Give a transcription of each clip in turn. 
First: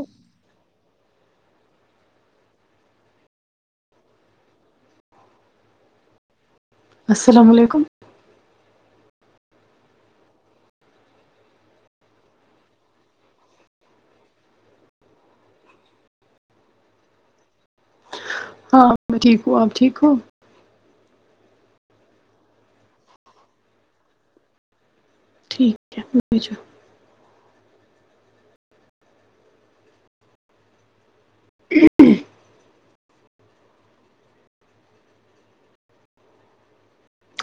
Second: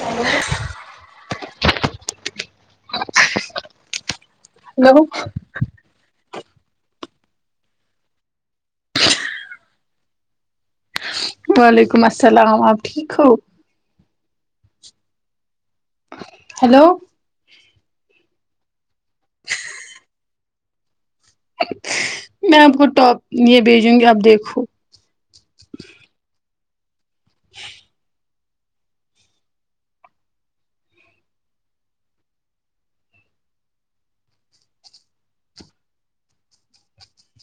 [inaudible] hello السلام وعلیکم وعلیکم السلام آپ ٹھیک ہو ہیلو ہاں میں ٹھیک ہوں آپ ٹھیک ہو میں آپ کو ٹاپ یہ بھیجوں گی آپ دیکھو ٹھیک ہے پھر بھیجو [inaudible] [unintelligible]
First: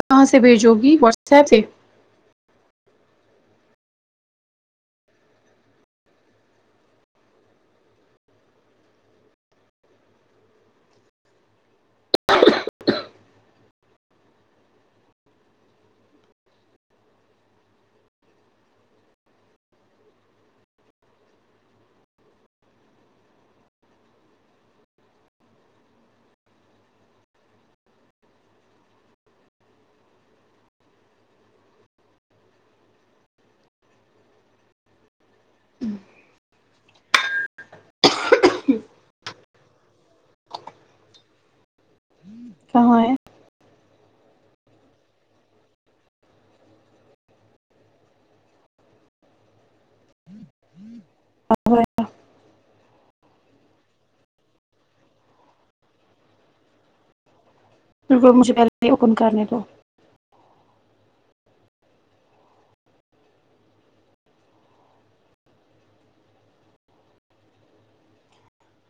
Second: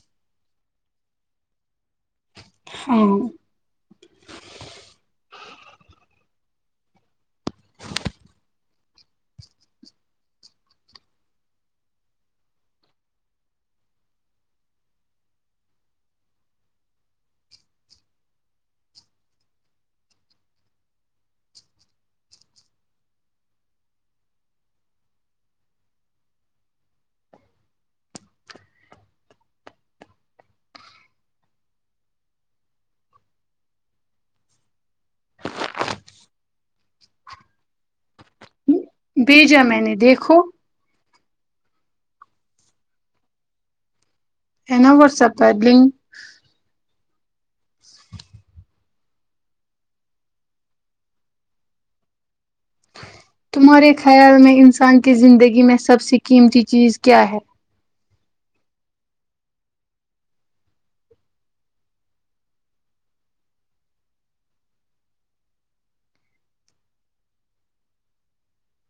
کہاں سے بھیجو گی واٹس ایپ سے ہاں [inaudible] بھیجا میں نے دیکھو کہاں ہے ہے نا واٹس ایپ کا لنک تمہارے خیال میں انسان کی زندگی میں سب سے قیمتی چیز کیا ہے بالکل مجھے پہلے اوپن کرنے دو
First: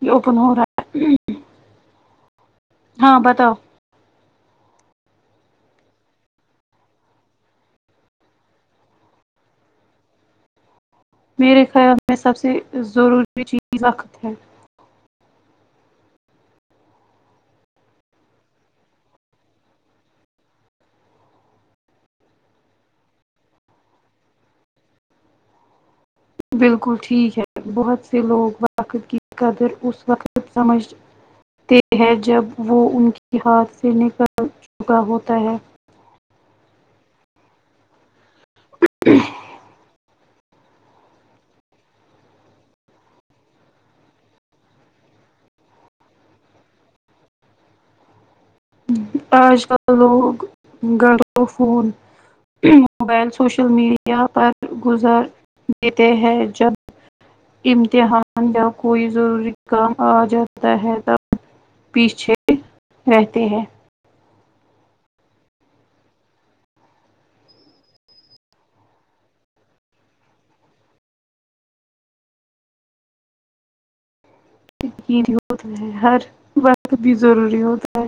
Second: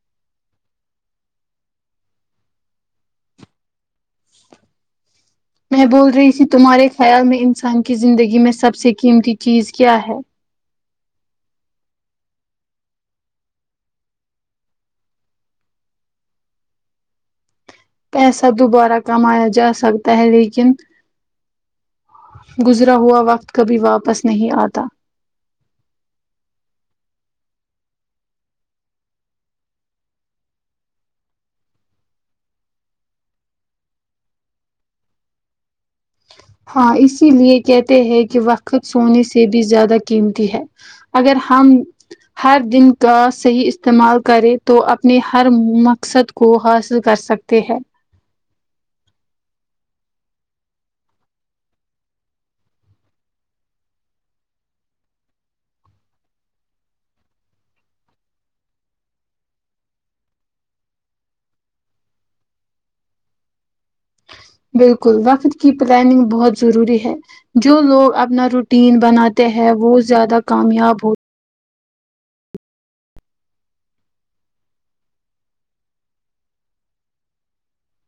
یہ اوپن ہو رہا ہے ہاں بتاؤ میں بول رہی تھی تمہارے خیال میں انسان کی زندگی میں سب سے قیمتی چیز کیا ہے میرے خیال میں سب سے ضروری چیز وقت ہے پیسہ دوبارہ کمایا جا سکتا ہے لیکن گزرا ہوا وقت کبھی واپس نہیں آتا بالکل ٹھیک ہے بہت سے لوگ وقت کی قدر اس وقت سمجھ تے ہے جب وہ ان کے ہاتھ سے نکل چکا ہوتا ہے ہاں اسی لیے کہتے ہیں کہ وقت سونے سے بھی زیادہ قیمتی ہے اگر ہم ہر دن کا صحیح استعمال کرے تو اپنے ہر مقصد کو حاصل کر سکتے ہیں آج وہ لوگ گھر کو فون موبائل سوشل میڈیا پر گزار دیتے ہیں جب امتحان یا کوئی ضروری کام آ جاتا ہے تب پیچھے رہتے ہیں بالکل وقت کی پلاننگ بہت ضروری ہے جو لوگ اپنا روٹین بناتے ہیں وہ زیادہ کامیاب ہو تے ہیں ہر وقت بھی ضروری ہوتا ہے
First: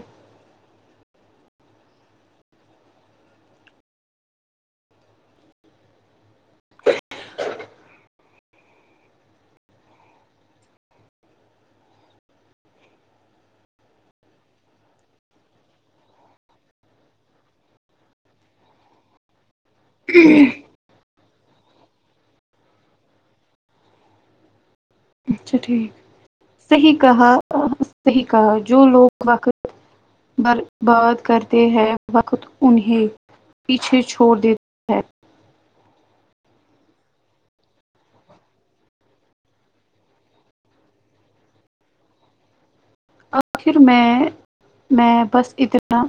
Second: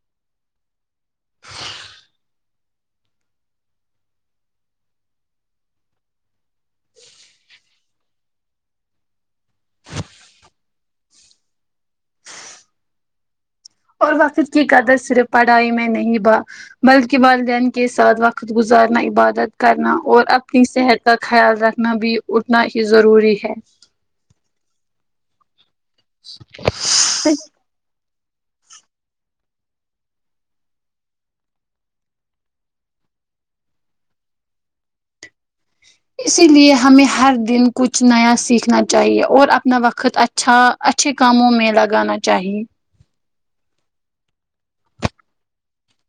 اور وقت کی قدر صرف پڑھائی میں نہیں با بلکہ والدین کے ساتھ وقت گزارنا عبادت کرنا اور اپنی صحت کا خیال رکھنا بھی اتنا ہی ضروری ہے اچھا ٹھیک صحییح کہا صحیح کہا جو لوگ وقت برباد کرتے ہیں وقت انہیں پیچھے چھوڑ دے اسی لیے ہمیں ہر دن کچھ نیا سیکھنا چاہیے اور اپنا وقت ا چھا اچھے کاموں میں لگانا چاہیے آخر میں میں بس اتنا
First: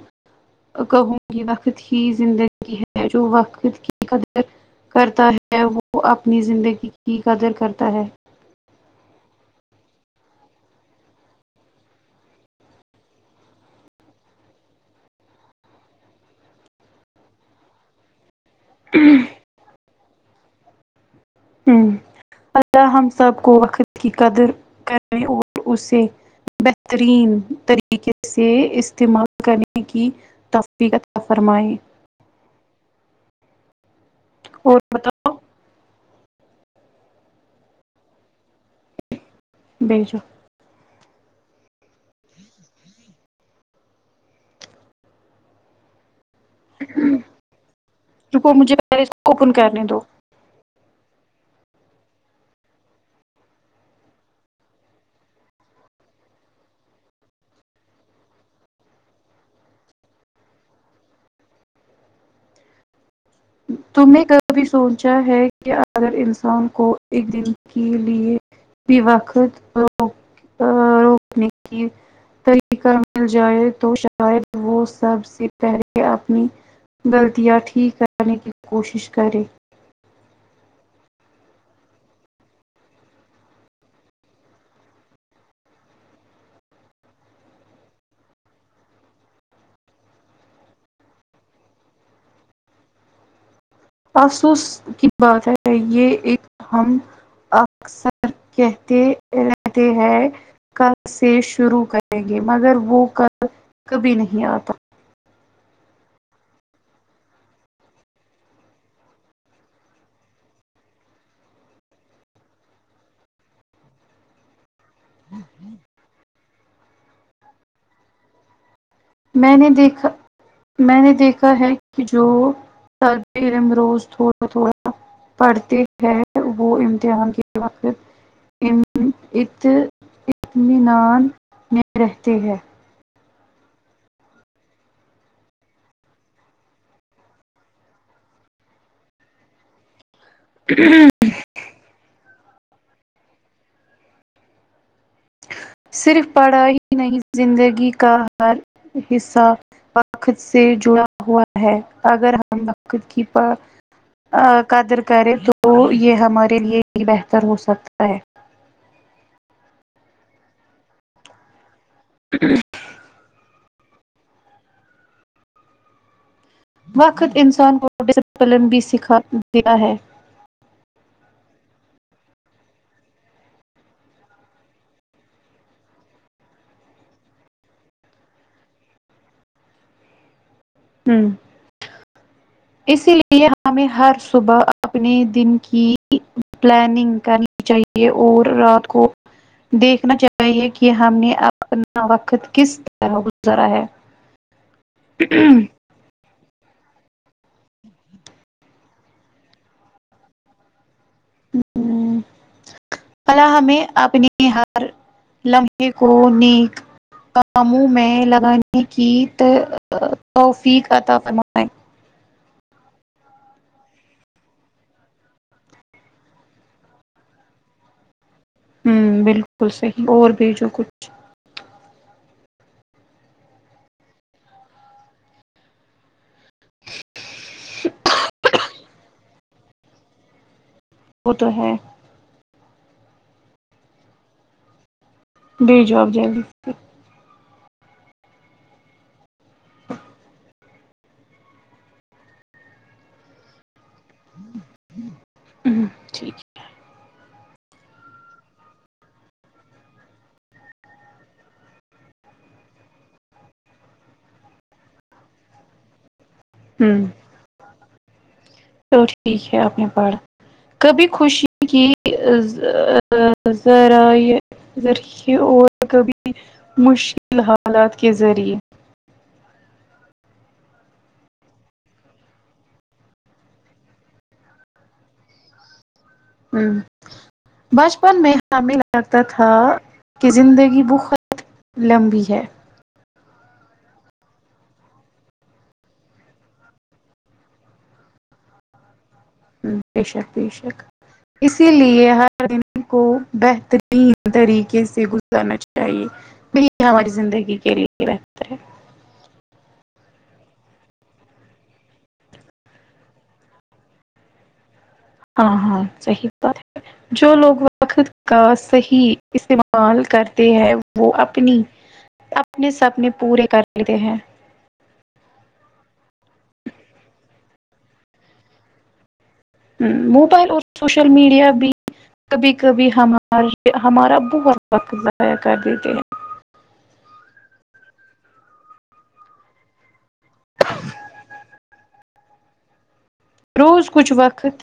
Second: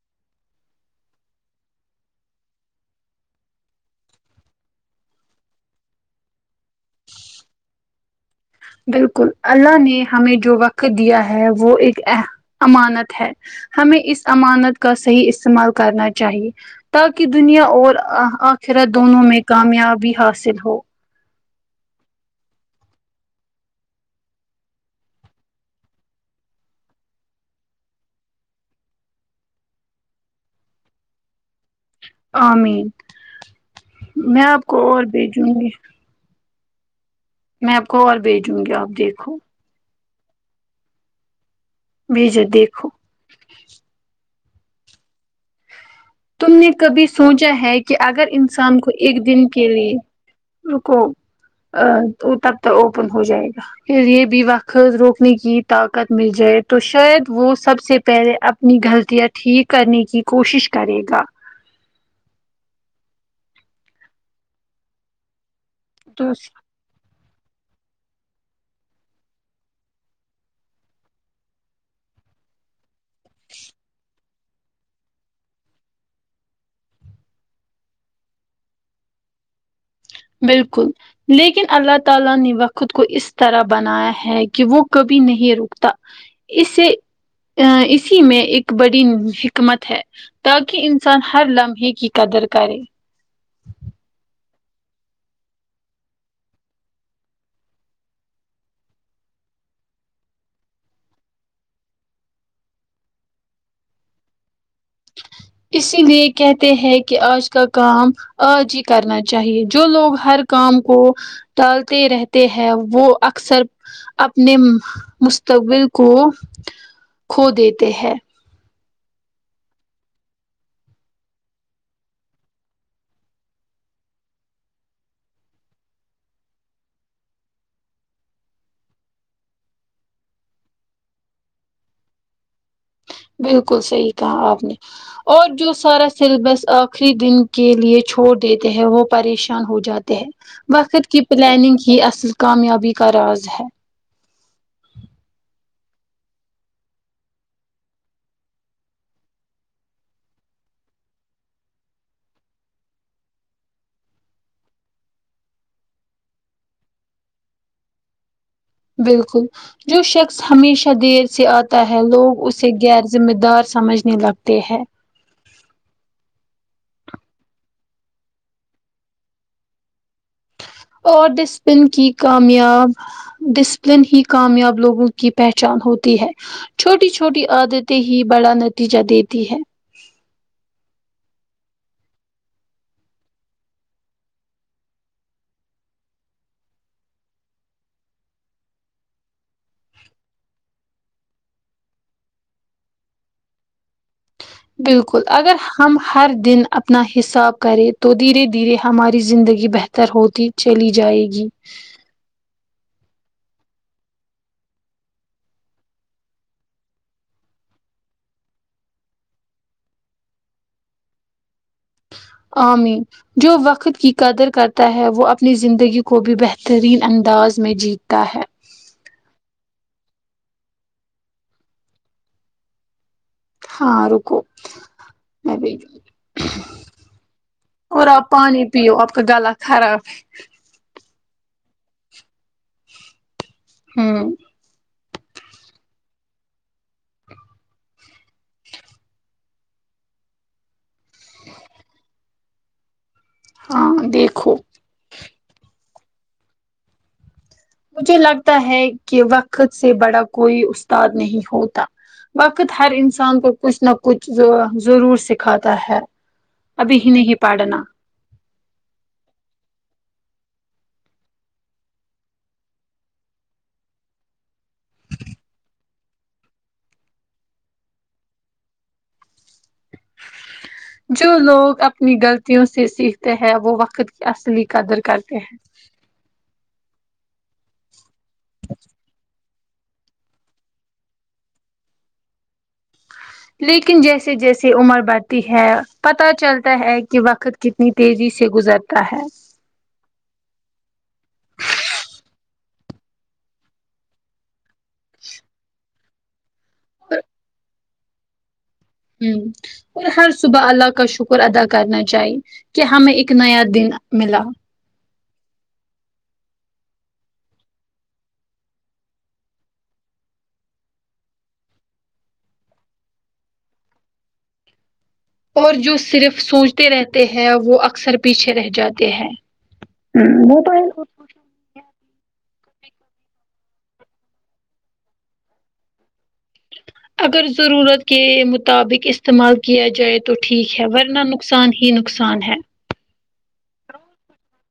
کہوں گی وقت ہی زندگی ہے جو وقت کی قدر کرتا ہے وہ اپنی زندگی کی قدر کرتا ہے بالکل اللہ نے ہمیں جو وقت دیا ہے وہ ایک اہ امانت ہے ہمیں اس امانت کا صحیح استعمال کرنا چاہیے تاکہ دنیا اور آ آخرت دونوں میں کامیابی حاصل ہو ہوں اللہ ہم سب کو وقت کی قدر کریں اور اسے بہترین طریقے سے استعمال کرنے کی توفیق عطا فرمائے آمین میں آپ کو اور بھیجوں گی میں آپ کو اور بھیجوں گی آپ دیکھو بھیجو بھیجے دیکھو تم نے کبھی سوچا ہے کہ اگر رکو مجھے انسان کو پہلے اس ایک دن اوپن کے کرنے لیے دو روکو ا وہ تب تو اوپن ہو جائے گا خیر یہ بھی وقت روکنے کی طاقت مل جائے تو شاید وہ سب سے پہلے اپ نی غلطیاں ٹھیک کرنے کی کوشش کرے گا تم نے کبھی سوچا ہے کہ اگر تو انسان کو ایک دن کے لیے بھی وقت ہو ا روکنے کی طریقہ مل جائے تو ش اید وہ سب سے پہلے اپنی غلطیاں ٹھیک کر نے کی کوشش کرے بالکل لیکن اللہ تعالی نے وقت کو اس طرح بنایا ہے کہ وہ کبھی نہیں رکتا اسے آ اسی میں ایک بڑی حکمت ہے تاکہ انسان ہر لمحے کی قدر کرے افسوس کی بات ہے یہ ایک ہم اکثر کہتے رہتے ہیں کل سے شروع کریں گے مگر وہ کل کبھی نہیں آتا اسی لیے کہتے ہیں کہ آج کا کام آج ہی کرنا چاہیے جو لوگ ہر کام کو ڈالتے رہتے ہیں وہ اکثر اپنے مہ مستقبل کو کھو دیتے ہیں میں نے دیکھا میں نے دیکھا ہے کہ جو ہے ہم روز تھوڑا تھوڑا پڑھتی ہے وہ امتحان کے وقت یم ات اطمینان میں رہتی ہے بالکل صحیح کہا آپ نے اور جو سارا سلیبس آخری دن کے لیے چھوڑ دیتے ہیں وہ پریشان ہو جاتے ہیں وقت کی پلاننگ ہی اصل کامیابی کا راز ہے صرف پڑھاںی ہی نہیں زندگی کا ہر حصہ وقت سے جڑا ہوا ہے اگر ہم وقت کی پا آ قدر کرے تو یہ ہمارے لیے ہی بہتر ہو سکتا ہے بالکل جو شخص ہمیشہ دیر سے آ تا ہے لوگ اسے غیر ذمہ دار سمجھنے لگتے ہیں وقت انسان کون ڈسپلن بھی سکھا دیا ہے اور ڈسپن کی کامیاب ڈسپلن ہی کامیاب لوگوں کی پہچان ہوتی ہے چھوٹی چھوٹی عادتیں ہی بڑا نتیجہ دیتی ہے ہوں اسی لیے ہمیں ہر صبح اپنے دن کی پلاننگ کرنی چاہیے اور رات کو دیکھنا چاہیے کہ ہم نے اپنا وقت کس طرح گزارا ہے بالکل اگر ہم ہر دن اپنا حساب کریں تو دھیرے دھیرے ہماری زندگی بہتر ہوتی چلی جائے گی اللہ ہمیں اپنے ہر لمحے کو نیک کاموں میں لگانے کی توفیق عطا فرماے آمین جو وقت کی قدر کرتا ہے وہ اپنی زندگی کو بھی بہترین انداز میں جیتا ہے ہوں بالکل صحیح اور بھی جو کچھ ہاں رکو میں بھی اور آپ پانی پیو آپ کا گلا خراب ہے وہ تو ہے ہاں بھیجو آپ جلدی [inaudible] ہاں دیکھو وں ٹھیک ہے مجھے لگتا ہے کہ وقت سے بڑا کوئی استاد نہیں ہوتا وقت ہر انسان کو کچھ نہ کچھ زوا ضرور سکھاتا ہے ابھی ہوں ہی نہیں پڑھنا تو ٹھیک ہے آپ نے پڑھا کبھی خوشی کی زا را ذرائع ذریعے اور کبھی مشکل حالات کے ذریعے جو لوگ اپنی غلطیوں سے سیکھتے ہیں وہ وقت کی اصلی قدر کرتے ہیں ہوں بچپن میں ہمیں لگتا تھا کہ زندگی بہت لمبی ہے لیکن جیسے جیسے عمر بڑھتی ہے پتہ چلتا ہے کہ وقت کتنی تیزی سے گزرتا ہے ہوں بے شک بے شک اسی لیے ہر دن کو بہتری یں طریقے سے گزارنا چاہیے یہی ہماری زندگی کے لیے بہتر ہے ہوں اور ہر صبح اللہ کا شکر ادا کرنا چاہیے کہ ہمیں ایک نیا دن ملا ہاں ہاں صحیح بات ہے جو لوگ وقت کا صحیح استعمال کرتے ہیں وہ اپنی اپنے سپنے پورے کر لیتے ہیں اور جو صرف سوچتے رہتے ہیں وہ اکثر پیچھے رہ جاتے ہیں ہوں موبائل اور سوشل میڈیا بھی کبھی کبھی ہمار ہمارا بہت وقت ضائع کر دیتے ہیں اگر ضرورت کے مطابق استعمال کیا جائے تو ٹھیک ہے ورنہ نقصان ہی نق صان ہے روز کچھ وقت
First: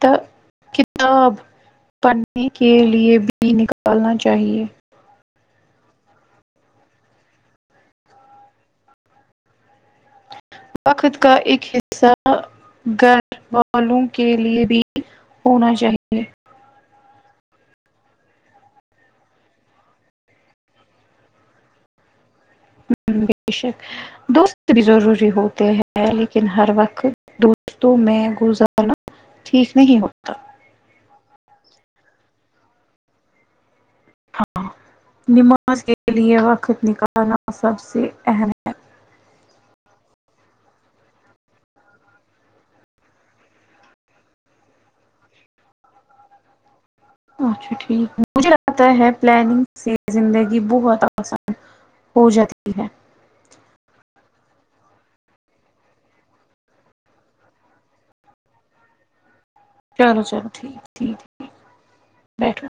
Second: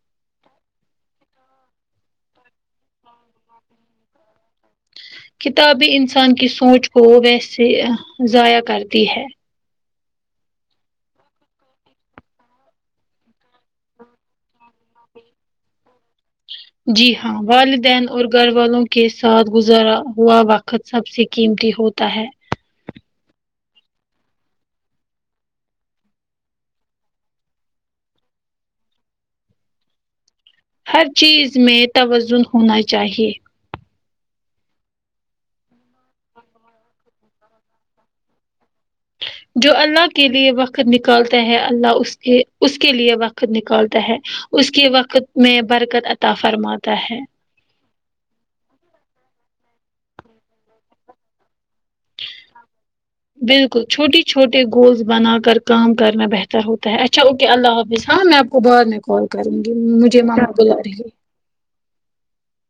تو کتاب پڑھنے کے لئے بھی نکالنا چاہئے کتابیں انسان کی سوچ کو ویسے اہ ضائع کرتی ہے وقت کا ایک حصہ گھر والوں کے لیے بھی ہونا چاہیے جی ہاں والدین اور گھر والوں کے ساتھ گزارا ہوا وق ت سب سے قیمتی ہوتا ہے بے شک دوست بھی ضروری ہوتے ہیں لیکن ہر وقت دوستوں میں گزارنا ٹھیک نہیں ہوتا ہر چیز میں توازن ہونا چاہیے نماز کے لیے وقت نکالنا سب سے اہم جو اللہ کے لیے وقت نکالتے ہیں اللہ اس کے اس کے لیے وقت ت نکالتا ہے اس کے وقت میں برکت عطا فرماتا ہے اچھا ٹھیک مجھے لگتا ہے پلاننگ سے زندگی بہت آسان ہو جاتی ہے بالکل چھوٹی چھوٹے گولس بنا کر کام کرنا بہتر ہوتا ہے ا چھا اوکے اللہ حافظ ہاں میں آپ کو بعد میں کال کروں گی مجھے چلو ماں چلو بلا ٹھیک رہی ہے ٹھیک بیٹھو